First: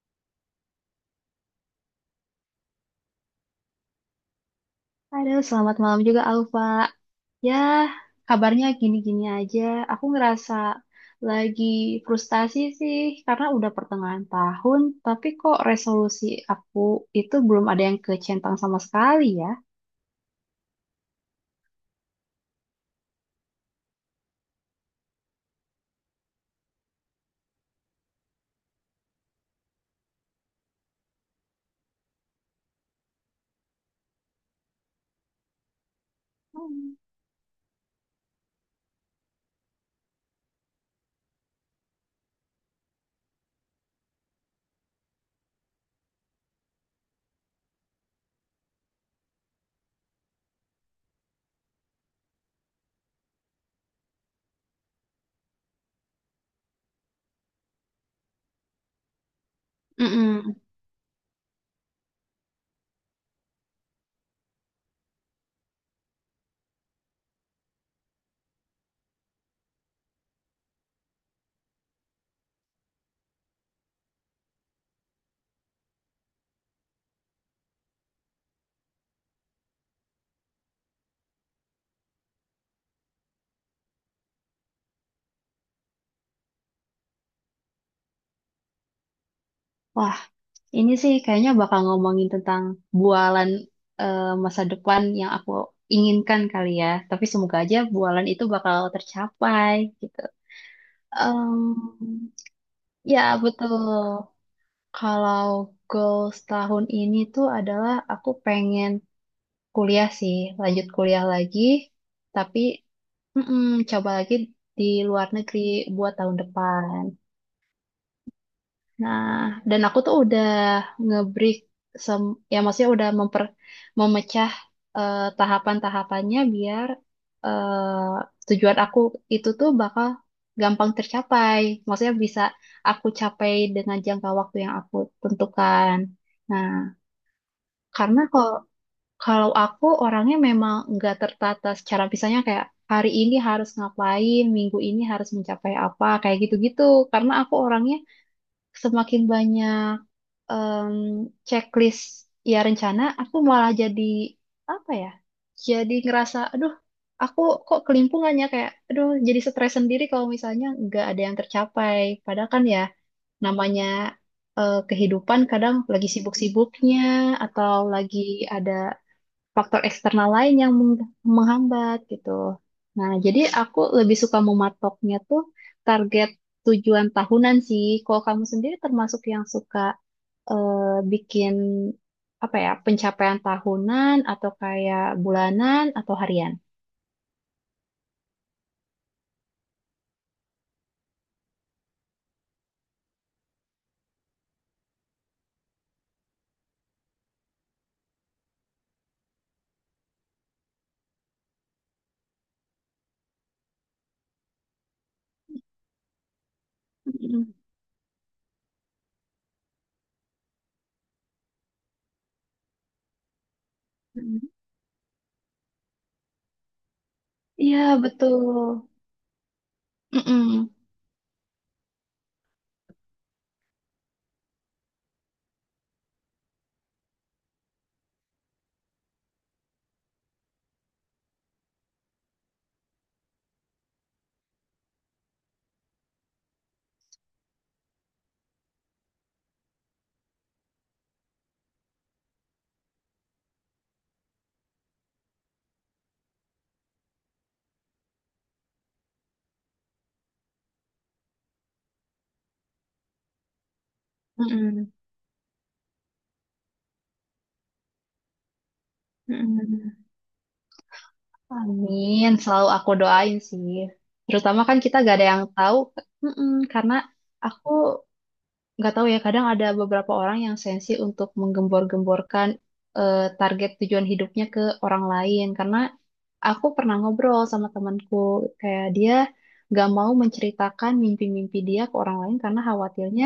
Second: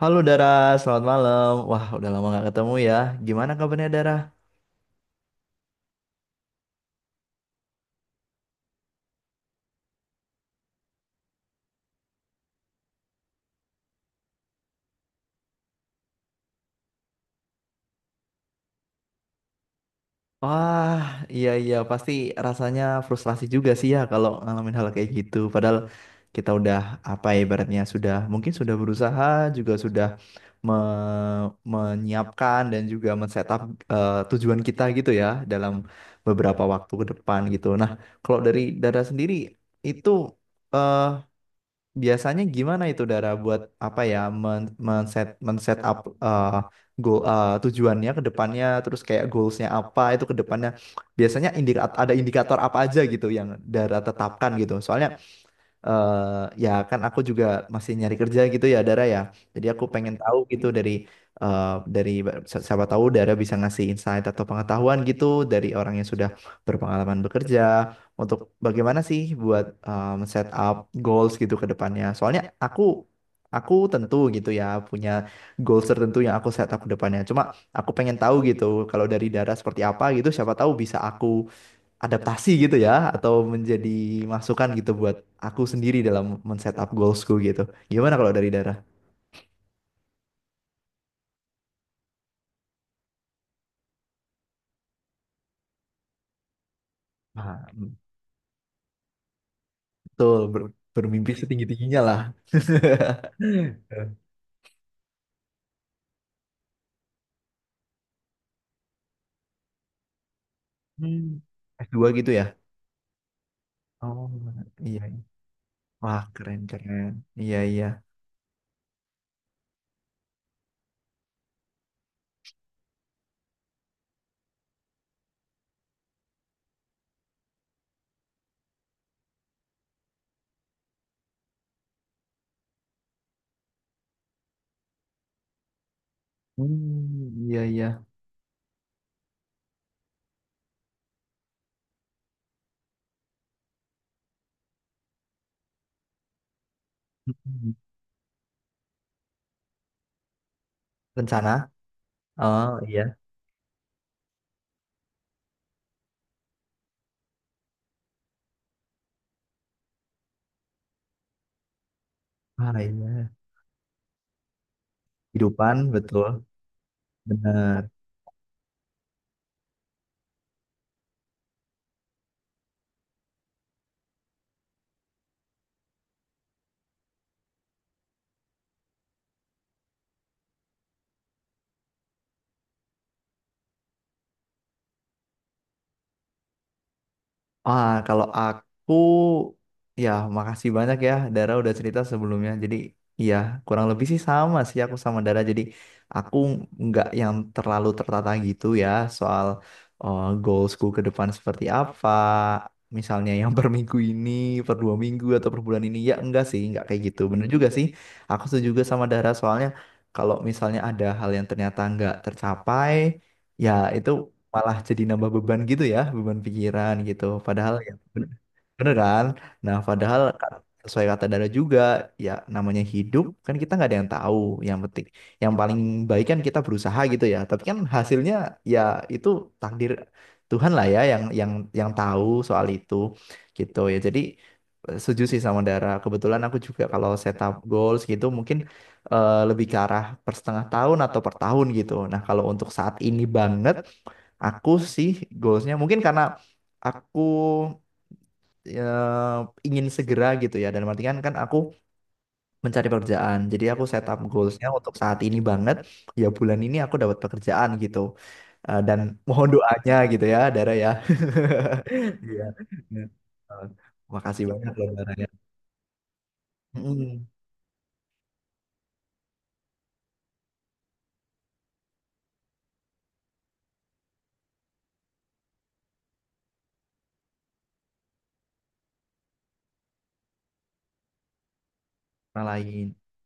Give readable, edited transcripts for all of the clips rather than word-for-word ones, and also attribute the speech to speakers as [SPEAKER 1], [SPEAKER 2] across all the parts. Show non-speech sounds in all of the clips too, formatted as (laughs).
[SPEAKER 1] Halo Dara, selamat malam. Wah, udah lama nggak ketemu ya. Gimana kabarnya, Dara?
[SPEAKER 2] Halo, selamat malam juga Alfa. Ya, kabarnya gini-gini aja. Aku ngerasa lagi frustasi sih karena udah pertengahan tahun, tapi kok resolusi aku itu belum ada yang kecentang sama sekali ya.
[SPEAKER 1] Wah, iya, iya, pasti rasanya frustrasi juga sih ya kalau ngalamin hal kayak gitu. Padahal kita udah apa ya, ibaratnya sudah mungkin sudah berusaha juga sudah me- menyiapkan dan juga men-setup tujuan kita gitu ya dalam beberapa waktu
[SPEAKER 2] Hmm.
[SPEAKER 1] ke depan gitu. Nah, kalau dari Dara sendiri itu, eh, biasanya gimana itu Dara buat apa ya, men-set up eh, goal tujuannya ke depannya, terus kayak goalsnya apa itu ke depannya, biasanya indikator, ada indikator apa aja gitu yang Dara tetapkan gitu. Soalnya eh ya kan aku juga masih nyari kerja gitu ya, Dara ya. Jadi aku pengen tahu
[SPEAKER 2] Mm-mm.
[SPEAKER 1] gitu eh, dari siapa tahu Dara bisa ngasih insight atau pengetahuan gitu dari orang yang sudah berpengalaman bekerja untuk bagaimana sih buat set up goals gitu ke depannya. Soalnya aku tentu gitu ya punya goals tertentu yang aku set up ke depannya. Cuma aku pengen tahu gitu kalau dari Dara seperti apa gitu, siapa tahu bisa aku adaptasi gitu ya atau menjadi masukan gitu buat aku sendiri dalam men-setup goalsku gitu. Gimana kalau dari Dara?
[SPEAKER 2] Wah, ini sih kayaknya bakal ngomongin tentang bualan eh, masa depan yang aku inginkan kali ya. Tapi semoga
[SPEAKER 1] Nah,
[SPEAKER 2] aja bualan itu bakal tercapai gitu.
[SPEAKER 1] betul, bermimpi
[SPEAKER 2] Em,
[SPEAKER 1] setinggi-tingginya lah. (laughs)
[SPEAKER 2] ya betul. Kalau goals tahun ini tuh adalah aku pengen kuliah sih, lanjut kuliah
[SPEAKER 1] Hmm.
[SPEAKER 2] lagi,
[SPEAKER 1] S2 gitu ya.
[SPEAKER 2] tapi, mm-mm, coba
[SPEAKER 1] Oh,
[SPEAKER 2] lagi di
[SPEAKER 1] iya.
[SPEAKER 2] luar negeri buat
[SPEAKER 1] Wah,
[SPEAKER 2] tahun
[SPEAKER 1] keren,
[SPEAKER 2] depan.
[SPEAKER 1] keren. Iya, iya.
[SPEAKER 2] Nah, dan aku tuh udah nge-break, ya maksudnya udah memecah tahapan-tahapannya biar tujuan aku itu tuh bakal gampang tercapai. Maksudnya bisa aku capai dengan jangka waktu yang aku tentukan. Nah,
[SPEAKER 1] Hmm, iya, iya.
[SPEAKER 2] karena kalau kalau aku orangnya memang nggak tertata secara misalnya kayak hari ini harus ngapain, minggu ini harus mencapai apa, kayak gitu-gitu. Karena aku
[SPEAKER 1] Hmm.
[SPEAKER 2] orangnya semakin banyak em,
[SPEAKER 1] Rencana?
[SPEAKER 2] checklist, ya
[SPEAKER 1] Oh,
[SPEAKER 2] rencana,
[SPEAKER 1] iya.
[SPEAKER 2] aku malah jadi apa ya? Jadi ngerasa, aduh, aku kok kelimpungannya kayak, aduh, jadi stres sendiri kalau misalnya nggak ada yang tercapai. Padahal kan
[SPEAKER 1] Ah,
[SPEAKER 2] ya
[SPEAKER 1] iya.
[SPEAKER 2] namanya kehidupan kadang
[SPEAKER 1] Kehidupan,
[SPEAKER 2] lagi
[SPEAKER 1] betul.
[SPEAKER 2] sibuk-sibuknya atau
[SPEAKER 1] Benar.
[SPEAKER 2] lagi ada faktor eksternal lain yang menghambat gitu. Nah, jadi aku lebih suka mematoknya tuh target tujuan tahunan sih. Kalau kamu sendiri termasuk yang suka eh, bikin apa ya, pencapaian tahunan atau kayak bulanan atau harian?
[SPEAKER 1] Ah, kalau aku ya makasih banyak ya Dara udah cerita sebelumnya. Jadi iya kurang lebih sih sama sih aku sama Dara. Jadi aku nggak yang terlalu tertata gitu ya soal goalsku ke depan seperti apa. Misalnya yang (laughs) per minggu ini, per dua minggu atau per bulan ini, ya enggak sih, enggak kayak gitu. Bener
[SPEAKER 2] Mm-mm,
[SPEAKER 1] juga sih. Aku setuju juga sama Dara soalnya kalau misalnya ada hal yang ternyata nggak tercapai, ya itu
[SPEAKER 2] mm-mm.
[SPEAKER 1] malah jadi nambah beban gitu ya, beban pikiran gitu. Padahal ya
[SPEAKER 2] Iya,
[SPEAKER 1] bener,
[SPEAKER 2] betul.
[SPEAKER 1] bener kan? Nah, padahal
[SPEAKER 2] Mm-mm,
[SPEAKER 1] sesuai kata Dara juga, ya namanya hidup kan kita nggak ada yang tahu. Yang penting, yang paling baik kan kita berusaha gitu ya. Tapi kan hasilnya ya itu takdir Tuhan lah ya yang yang tahu soal itu gitu ya. Jadi setuju sih sama Dara. Kebetulan aku juga kalau setup goals gitu mungkin lebih ke arah per setengah tahun atau per tahun gitu. Nah, kalau untuk saat ini banget, aku sih goalsnya mungkin karena aku ya, ingin segera gitu ya. Dan artian kan aku mencari pekerjaan. Jadi aku set up goalsnya
[SPEAKER 2] mm-mm,
[SPEAKER 1] untuk saat ini banget. Ya bulan ini aku dapat pekerjaan gitu. Dan mohon
[SPEAKER 2] mm-mm.
[SPEAKER 1] doanya gitu ya, Dara ya. (laughs)
[SPEAKER 2] Amin,
[SPEAKER 1] Iya.
[SPEAKER 2] selalu aku
[SPEAKER 1] Iya.
[SPEAKER 2] doain
[SPEAKER 1] Eh,
[SPEAKER 2] sih.
[SPEAKER 1] Makasih
[SPEAKER 2] Terutama
[SPEAKER 1] banyak
[SPEAKER 2] kan
[SPEAKER 1] loh,
[SPEAKER 2] kita
[SPEAKER 1] Dara
[SPEAKER 2] gak
[SPEAKER 1] ya.
[SPEAKER 2] ada yang tahu, mm-mm, karena
[SPEAKER 1] Mm.
[SPEAKER 2] aku nggak tahu ya. Kadang ada beberapa orang yang sensi untuk menggembor-gemborkan target tujuan hidupnya ke orang lain, karena aku pernah ngobrol sama temanku, kayak dia nggak mau menceritakan mimpi-mimpi dia ke orang lain
[SPEAKER 1] Orang
[SPEAKER 2] karena
[SPEAKER 1] lain.
[SPEAKER 2] khawatirnya,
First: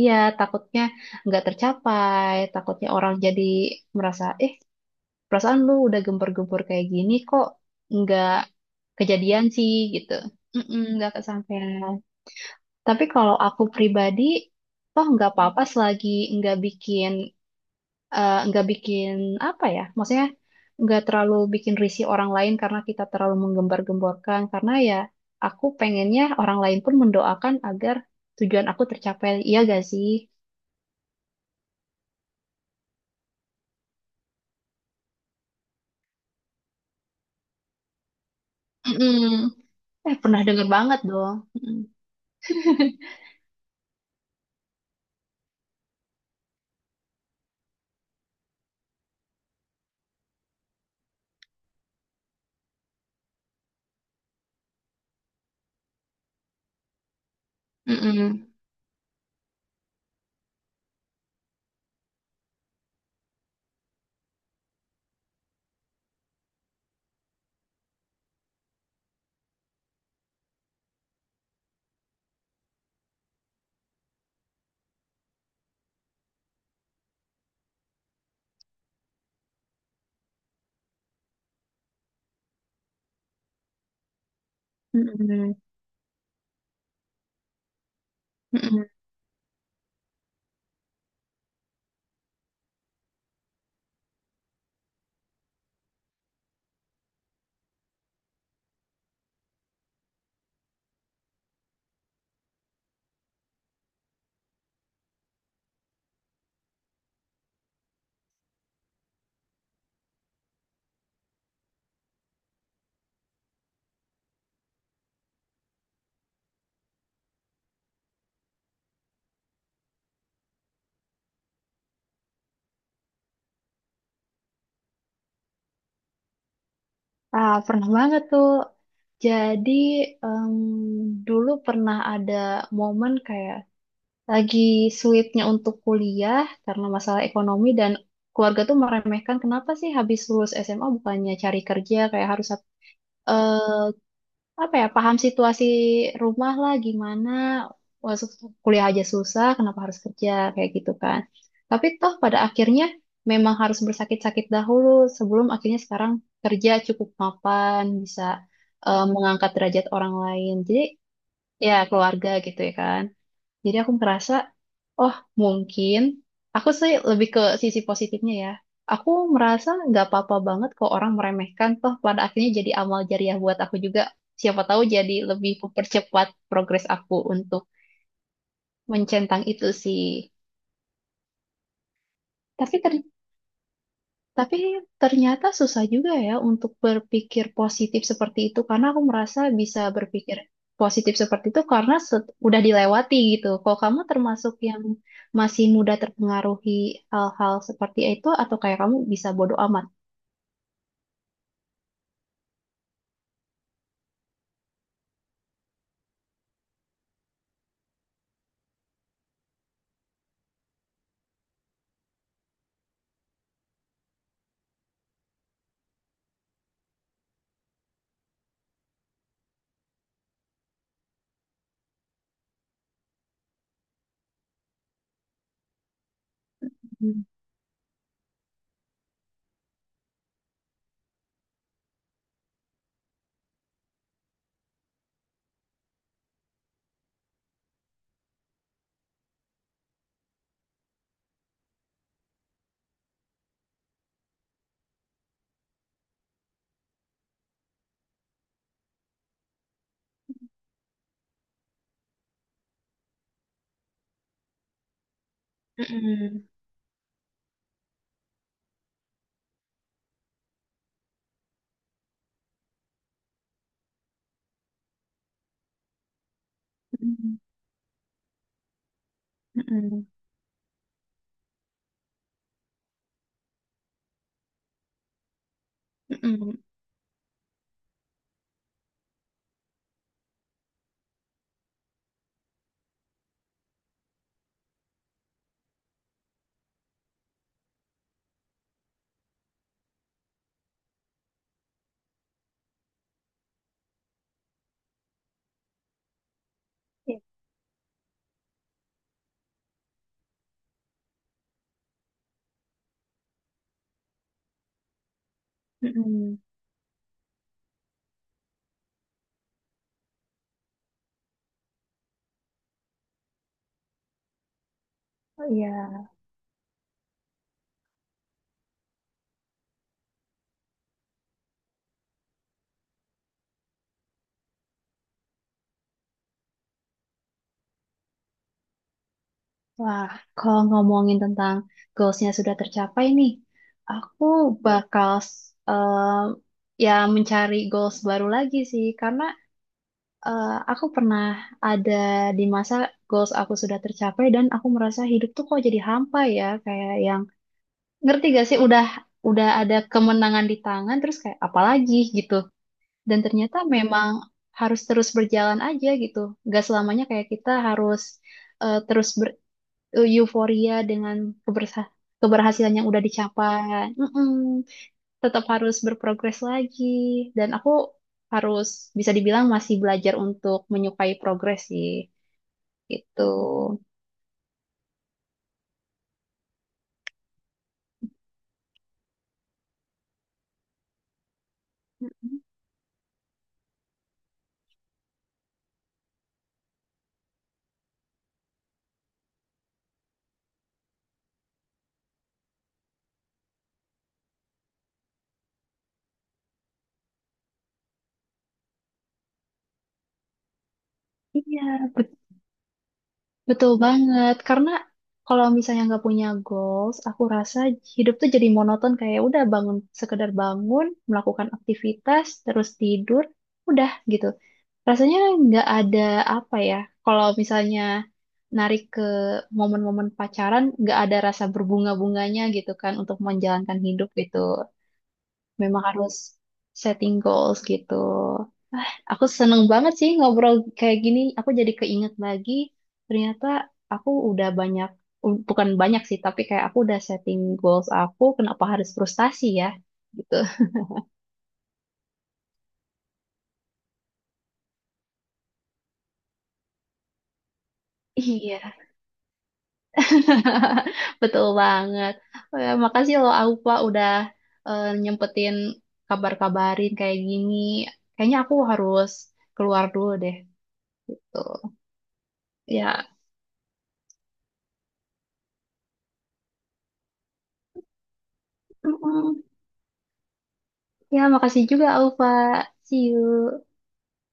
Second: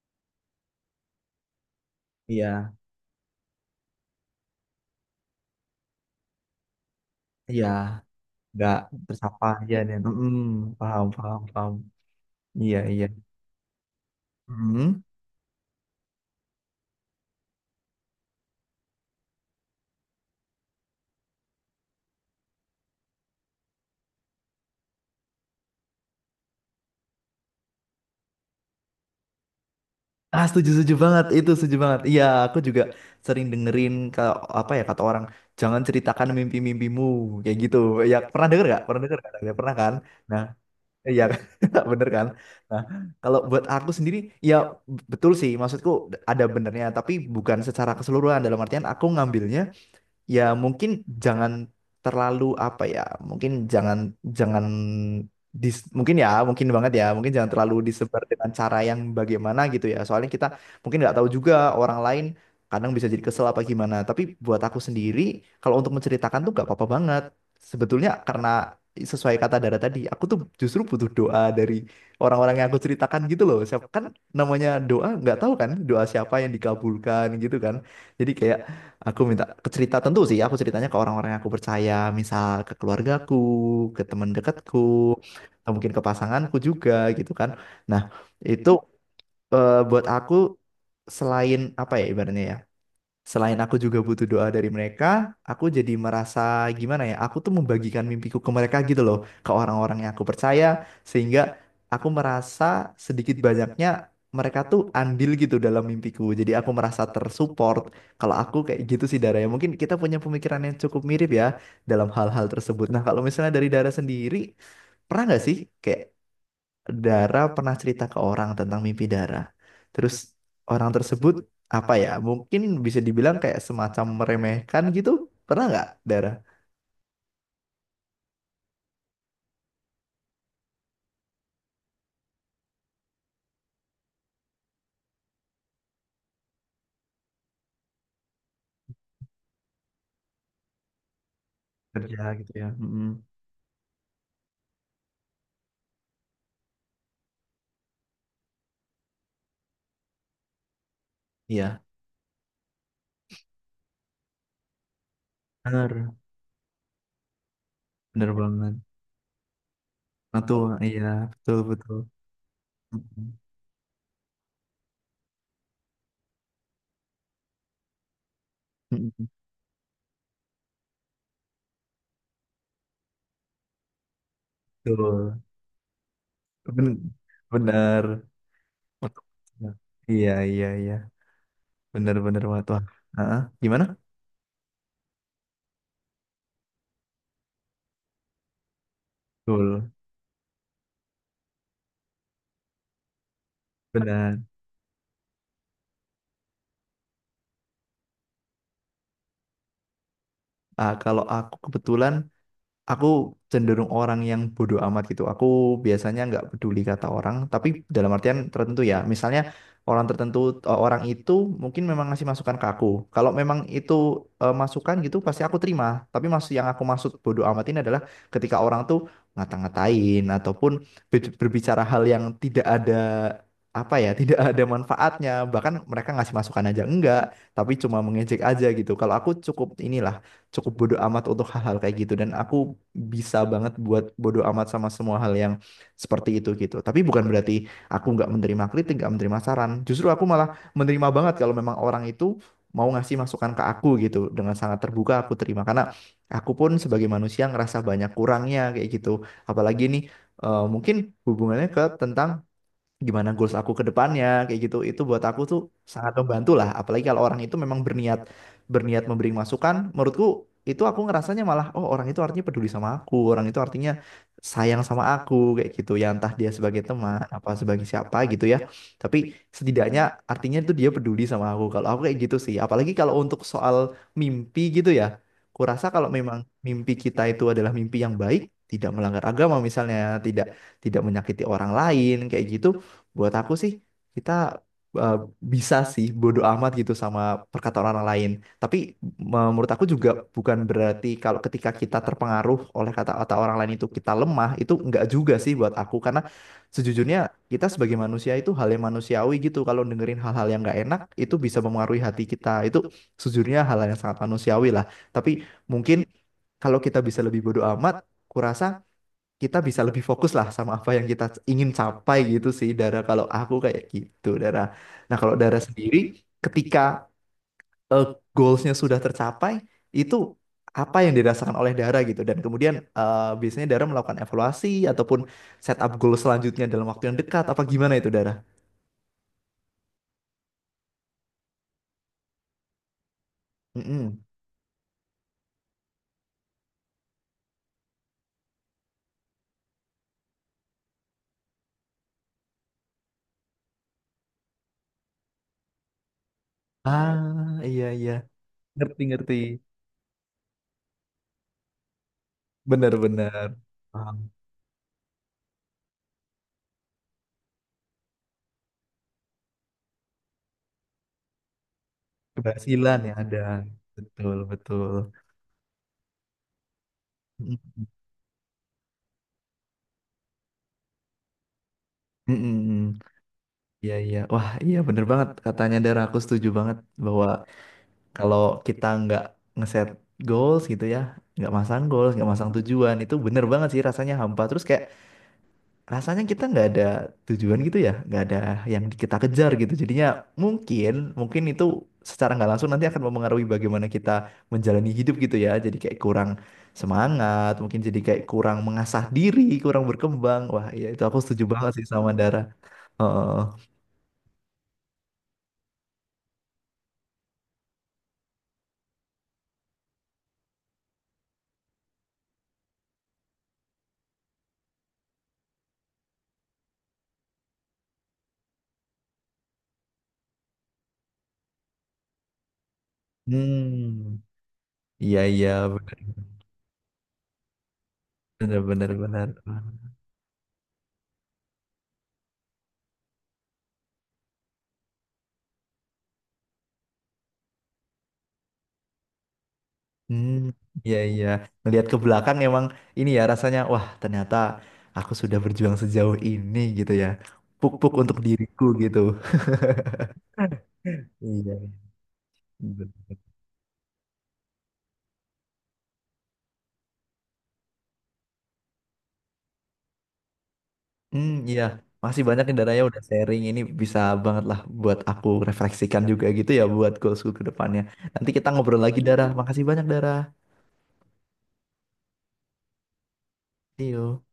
[SPEAKER 2] iya, takutnya nggak tercapai,
[SPEAKER 1] Iya,
[SPEAKER 2] takutnya orang jadi merasa, perasaan lu udah gembor-gembor kayak gini kok
[SPEAKER 1] iya.
[SPEAKER 2] nggak
[SPEAKER 1] Nggak
[SPEAKER 2] kejadian
[SPEAKER 1] tersampaikan
[SPEAKER 2] sih
[SPEAKER 1] aja nih.
[SPEAKER 2] gitu.
[SPEAKER 1] Mm.
[SPEAKER 2] Mm-mm,
[SPEAKER 1] Paham,
[SPEAKER 2] nggak
[SPEAKER 1] paham,
[SPEAKER 2] kesampaian.
[SPEAKER 1] paham. Iya,
[SPEAKER 2] Tapi
[SPEAKER 1] iya.
[SPEAKER 2] kalau aku pribadi,
[SPEAKER 1] Mm.
[SPEAKER 2] toh nggak apa-apa selagi nggak bikin nggak bikin apa ya, maksudnya nggak terlalu bikin risih orang lain karena kita terlalu menggembar-gemborkan. Karena ya aku pengennya orang lain pun mendoakan agar tujuan aku tercapai. Iya gak sih?
[SPEAKER 1] Ah, setuju, setuju banget. Itu setuju banget. Iya, aku juga sering dengerin kalau apa ya kata orang, jangan ceritakan mimpi-mimpimu kayak gitu. Ya, pernah denger nggak? Pernah denger nggak?
[SPEAKER 2] Mm-mm.
[SPEAKER 1] Ya, pernah kan?
[SPEAKER 2] Eh, pernah
[SPEAKER 1] Nah,
[SPEAKER 2] denger banget
[SPEAKER 1] iya
[SPEAKER 2] dong.
[SPEAKER 1] kan?
[SPEAKER 2] Mm-mm.
[SPEAKER 1] (laughs) Bener kan? Nah, kalau buat aku sendiri, ya betul sih. Maksudku ada benernya, tapi bukan secara keseluruhan. Dalam artian aku ngambilnya ya mungkin jangan terlalu apa ya, mungkin jangan jangan dis- mungkin, ya mungkin banget, ya mungkin jangan terlalu disebar
[SPEAKER 2] Mm-mm.
[SPEAKER 1] dengan cara yang bagaimana gitu ya, soalnya kita mungkin nggak tahu juga orang lain kadang bisa jadi kesel apa gimana, tapi buat aku sendiri kalau untuk menceritakan tuh nggak apa-apa banget sebetulnya karena sesuai kata Dara tadi aku tuh justru butuh doa dari orang-orang yang aku ceritakan gitu loh, siapa kan namanya doa nggak tahu kan doa siapa yang dikabulkan gitu kan, jadi kayak aku minta ke cerita tentu sih, aku ceritanya ke orang-orang yang aku percaya, misal ke keluargaku, ke teman dekatku,
[SPEAKER 2] Mm-mm.
[SPEAKER 1] atau mungkin ke pasanganku juga gitu kan. Nah, itu
[SPEAKER 2] Mm-mm.
[SPEAKER 1] buat aku selain apa ya ibaratnya ya? Selain aku juga butuh doa dari mereka, aku jadi merasa gimana ya, aku tuh membagikan mimpiku ke mereka gitu loh, ke orang-orang yang aku percaya, sehingga aku merasa sedikit banyaknya mereka tuh andil gitu dalam mimpiku. Jadi aku merasa tersupport. Kalau aku kayak gitu sih, Dara ya, mungkin kita punya pemikiran yang cukup mirip ya dalam hal-hal tersebut. Nah, kalau misalnya dari Dara sendiri, pernah nggak sih kayak Dara pernah cerita ke orang tentang mimpi Dara. Terus orang tersebut apa ya? Mungkin bisa dibilang kayak semacam meremehkan gitu. Pernah nggak, Dara?
[SPEAKER 2] Ah, pernah banget tuh. Jadi, em, dulu pernah ada momen kayak lagi sulitnya untuk kuliah karena masalah ekonomi, dan keluarga tuh meremehkan, kenapa sih habis lulus SMA bukannya cari kerja,
[SPEAKER 1] Kerja
[SPEAKER 2] kayak harus
[SPEAKER 1] gitu ya. Mm-mm.
[SPEAKER 2] eh, apa ya, paham situasi rumah lah, gimana masuk kuliah aja susah kenapa harus kerja kayak gitu kan.
[SPEAKER 1] Iya.
[SPEAKER 2] Tapi toh pada akhirnya memang harus bersakit-sakit dahulu sebelum akhirnya
[SPEAKER 1] Bener.
[SPEAKER 2] sekarang kerja cukup mapan, bisa
[SPEAKER 1] Bener banget.
[SPEAKER 2] mengangkat derajat orang lain,
[SPEAKER 1] Betul.
[SPEAKER 2] jadi
[SPEAKER 1] Iya. Betul,
[SPEAKER 2] ya
[SPEAKER 1] betul.
[SPEAKER 2] keluarga gitu ya kan.
[SPEAKER 1] Mm-mm.
[SPEAKER 2] Jadi aku merasa, oh mungkin, aku sih lebih ke sisi positifnya ya. Aku
[SPEAKER 1] Mm-mm.
[SPEAKER 2] merasa nggak apa-apa banget kok orang meremehkan, toh pada akhirnya jadi amal jariah buat aku juga. Siapa tahu jadi
[SPEAKER 1] Betul.
[SPEAKER 2] lebih mempercepat progres
[SPEAKER 1] Ben-
[SPEAKER 2] aku untuk
[SPEAKER 1] Bener. Betul.
[SPEAKER 2] mencentang itu sih.
[SPEAKER 1] Iya, iya, iya. Bener, bener banget.
[SPEAKER 2] Tapi
[SPEAKER 1] Wah.
[SPEAKER 2] ter
[SPEAKER 1] Ah, gimana?
[SPEAKER 2] Tapi ternyata susah juga ya untuk berpikir positif seperti itu, karena aku merasa bisa
[SPEAKER 1] Betul.
[SPEAKER 2] berpikir positif seperti itu karena udah dilewati gitu. Kalau kamu
[SPEAKER 1] Benar.
[SPEAKER 2] termasuk yang masih mudah terpengaruhi hal-hal seperti itu atau kayak kamu bisa bodo amat?
[SPEAKER 1] Ah, kalau aku kebetulan aku cenderung orang yang bodoh amat gitu. Aku biasanya nggak peduli kata orang, tapi dalam artian tertentu ya. Misalnya orang tertentu, orang itu mungkin memang ngasih masukan ke aku. Kalau memang itu masukan gitu, pasti aku terima. Tapi maksud yang aku maksud bodoh amat ini adalah ketika orang tuh ngata-ngatain ataupun berbicara hal yang tidak ada apa ya, tidak ada manfaatnya. Bahkan mereka ngasih masukan aja enggak,
[SPEAKER 2] Hmm.
[SPEAKER 1] tapi cuma mengejek aja gitu. Kalau aku cukup inilah, cukup bodo amat untuk hal-hal kayak gitu dan aku bisa banget buat bodo amat sama semua hal yang seperti itu gitu. Tapi bukan berarti aku nggak menerima kritik, nggak menerima saran. Justru aku malah menerima banget kalau memang orang itu mau ngasih masukan ke aku gitu, dengan sangat terbuka aku terima karena aku pun sebagai manusia ngerasa banyak kurangnya kayak gitu. Apalagi nih mungkin hubungannya ke tentang gimana goals aku ke depannya kayak gitu, itu buat aku tuh sangat
[SPEAKER 2] Mm-mm.
[SPEAKER 1] membantu lah, apalagi kalau orang itu memang berniat, berniat memberi masukan menurutku, itu aku ngerasanya malah oh orang itu artinya peduli sama aku, orang itu artinya sayang sama aku kayak gitu ya, entah dia sebagai teman
[SPEAKER 2] Mm-mm.
[SPEAKER 1] apa sebagai siapa gitu ya, tapi setidaknya
[SPEAKER 2] Mm-mm.
[SPEAKER 1] artinya itu dia peduli sama aku, kalau aku kayak gitu sih. Apalagi kalau untuk soal mimpi gitu ya, kurasa kalau memang
[SPEAKER 2] Mm-mm.
[SPEAKER 1] mimpi kita itu adalah mimpi yang baik, tidak melanggar agama misalnya, tidak, tidak menyakiti orang lain kayak gitu, buat aku sih kita uh, bisa sih bodo amat gitu sama perkataan orang lain. Tapi menurut aku juga, bukan berarti kalau ketika kita terpengaruh oleh kata-kata orang lain itu kita lemah, itu enggak juga sih buat aku karena sejujurnya
[SPEAKER 2] Iya.
[SPEAKER 1] kita sebagai manusia itu hal yang manusiawi gitu. Kalau dengerin hal-hal yang enggak enak itu bisa mempengaruhi hati kita. Itu sejujurnya hal yang sangat manusiawi lah. Tapi mungkin
[SPEAKER 2] Mm-mm.
[SPEAKER 1] kalau kita bisa lebih bodo amat, kurasa kita bisa lebih fokus lah sama apa yang kita ingin capai gitu sih, Dara, kalau aku kayak gitu, Dara. Nah, kalau Dara sendiri
[SPEAKER 2] Iya.
[SPEAKER 1] ketika eh, goalsnya sudah tercapai, itu apa yang dirasakan oleh Dara gitu, dan kemudian biasanya Dara melakukan evaluasi ataupun set up goal selanjutnya dalam waktu yang dekat apa gimana itu, Dara?
[SPEAKER 2] Wah, kalau ngomongin tentang goalsnya sudah tercapai nih,
[SPEAKER 1] Mm-mm.
[SPEAKER 2] aku bakal ya mencari goals baru lagi sih, karena aku pernah ada di masa goals aku sudah tercapai dan aku merasa hidup tuh kok jadi hampa ya, kayak yang
[SPEAKER 1] Ah, iya, iya.
[SPEAKER 2] ngerti gak sih, udah
[SPEAKER 1] Ngerti, ngerti.
[SPEAKER 2] udah ada kemenangan di tangan, terus kayak apalagi gitu. Dan
[SPEAKER 1] Benar-benar.
[SPEAKER 2] ternyata memang
[SPEAKER 1] Paham.
[SPEAKER 2] harus terus berjalan aja gitu, gak selamanya kayak kita harus terus euforia dengan kebersa keberhasilan yang
[SPEAKER 1] Keberhasilan
[SPEAKER 2] udah
[SPEAKER 1] ya ada.
[SPEAKER 2] dicapai.
[SPEAKER 1] Betul,
[SPEAKER 2] Mm-mm.
[SPEAKER 1] betul.
[SPEAKER 2] Tetap harus berprogres lagi. Dan aku
[SPEAKER 1] Mm-mm.
[SPEAKER 2] harus bisa dibilang masih belajar untuk menyukai progres sih.
[SPEAKER 1] Mm-mm.
[SPEAKER 2] Gitu.
[SPEAKER 1] Iya, iya. Wah, iya bener banget. Katanya Dara, aku setuju banget bahwa kalau kita nggak ngeset goals gitu ya, nggak masang goals, nggak
[SPEAKER 2] Mm-mm.
[SPEAKER 1] masang tujuan, itu bener banget sih rasanya hampa. Terus kayak rasanya kita nggak ada tujuan gitu ya, nggak ada yang kita kejar gitu. Jadinya mungkin, mungkin itu secara nggak langsung nanti akan mempengaruhi bagaimana kita menjalani hidup gitu ya. Jadi kayak kurang semangat, mungkin jadi kayak kurang mengasah diri, kurang berkembang. Wah, iya itu aku setuju banget sih
[SPEAKER 2] Iya,
[SPEAKER 1] sama
[SPEAKER 2] bet-
[SPEAKER 1] Dara. Heeh.
[SPEAKER 2] betul banget. Karena kalau misalnya nggak punya goals, aku rasa hidup tuh jadi monoton, kayak udah bangun, sekedar bangun, melakukan aktivitas, terus tidur, udah gitu. Rasanya nggak ada apa ya, kalau misalnya narik ke momen-momen pacaran, nggak ada rasa berbunga-bunganya gitu kan untuk menjalankan hidup
[SPEAKER 1] Hmm.
[SPEAKER 2] gitu.
[SPEAKER 1] Iya, iya,
[SPEAKER 2] Memang harus setting goals gitu.
[SPEAKER 1] benar, benar,
[SPEAKER 2] Aku
[SPEAKER 1] benar.
[SPEAKER 2] seneng banget sih ngobrol kayak gini. Aku jadi keinget lagi, ternyata aku udah banyak, bukan banyak sih, tapi kayak aku udah setting goals aku, kenapa harus frustasi ya
[SPEAKER 1] Hmm,
[SPEAKER 2] gitu.
[SPEAKER 1] iya, iya. Melihat ke belakang emang ini ya rasanya wah ternyata aku sudah berjuang sejauh ini gitu ya. Puk-puk untuk diriku
[SPEAKER 2] Iya.
[SPEAKER 1] gitu.
[SPEAKER 2] (laughs) Betul
[SPEAKER 1] Iya.
[SPEAKER 2] banget. Oh ya,
[SPEAKER 1] Bener.
[SPEAKER 2] makasih loh Aupa udah nyempetin kabar-kabarin kayak gini. Kayaknya aku harus keluar dulu deh.
[SPEAKER 1] Hmm,
[SPEAKER 2] Tuh.
[SPEAKER 1] iya. Masih banyak nih Daraya udah
[SPEAKER 2] Ya.
[SPEAKER 1] sharing, ini bisa banget lah buat aku refleksikan juga gitu ya buat goalsku ke depannya. Nanti kita ngobrol lagi, Dara.
[SPEAKER 2] Mm-mm.
[SPEAKER 1] Makasih banyak, Dara.
[SPEAKER 2] Ya, makasih juga Aupa. See you.
[SPEAKER 1] See you.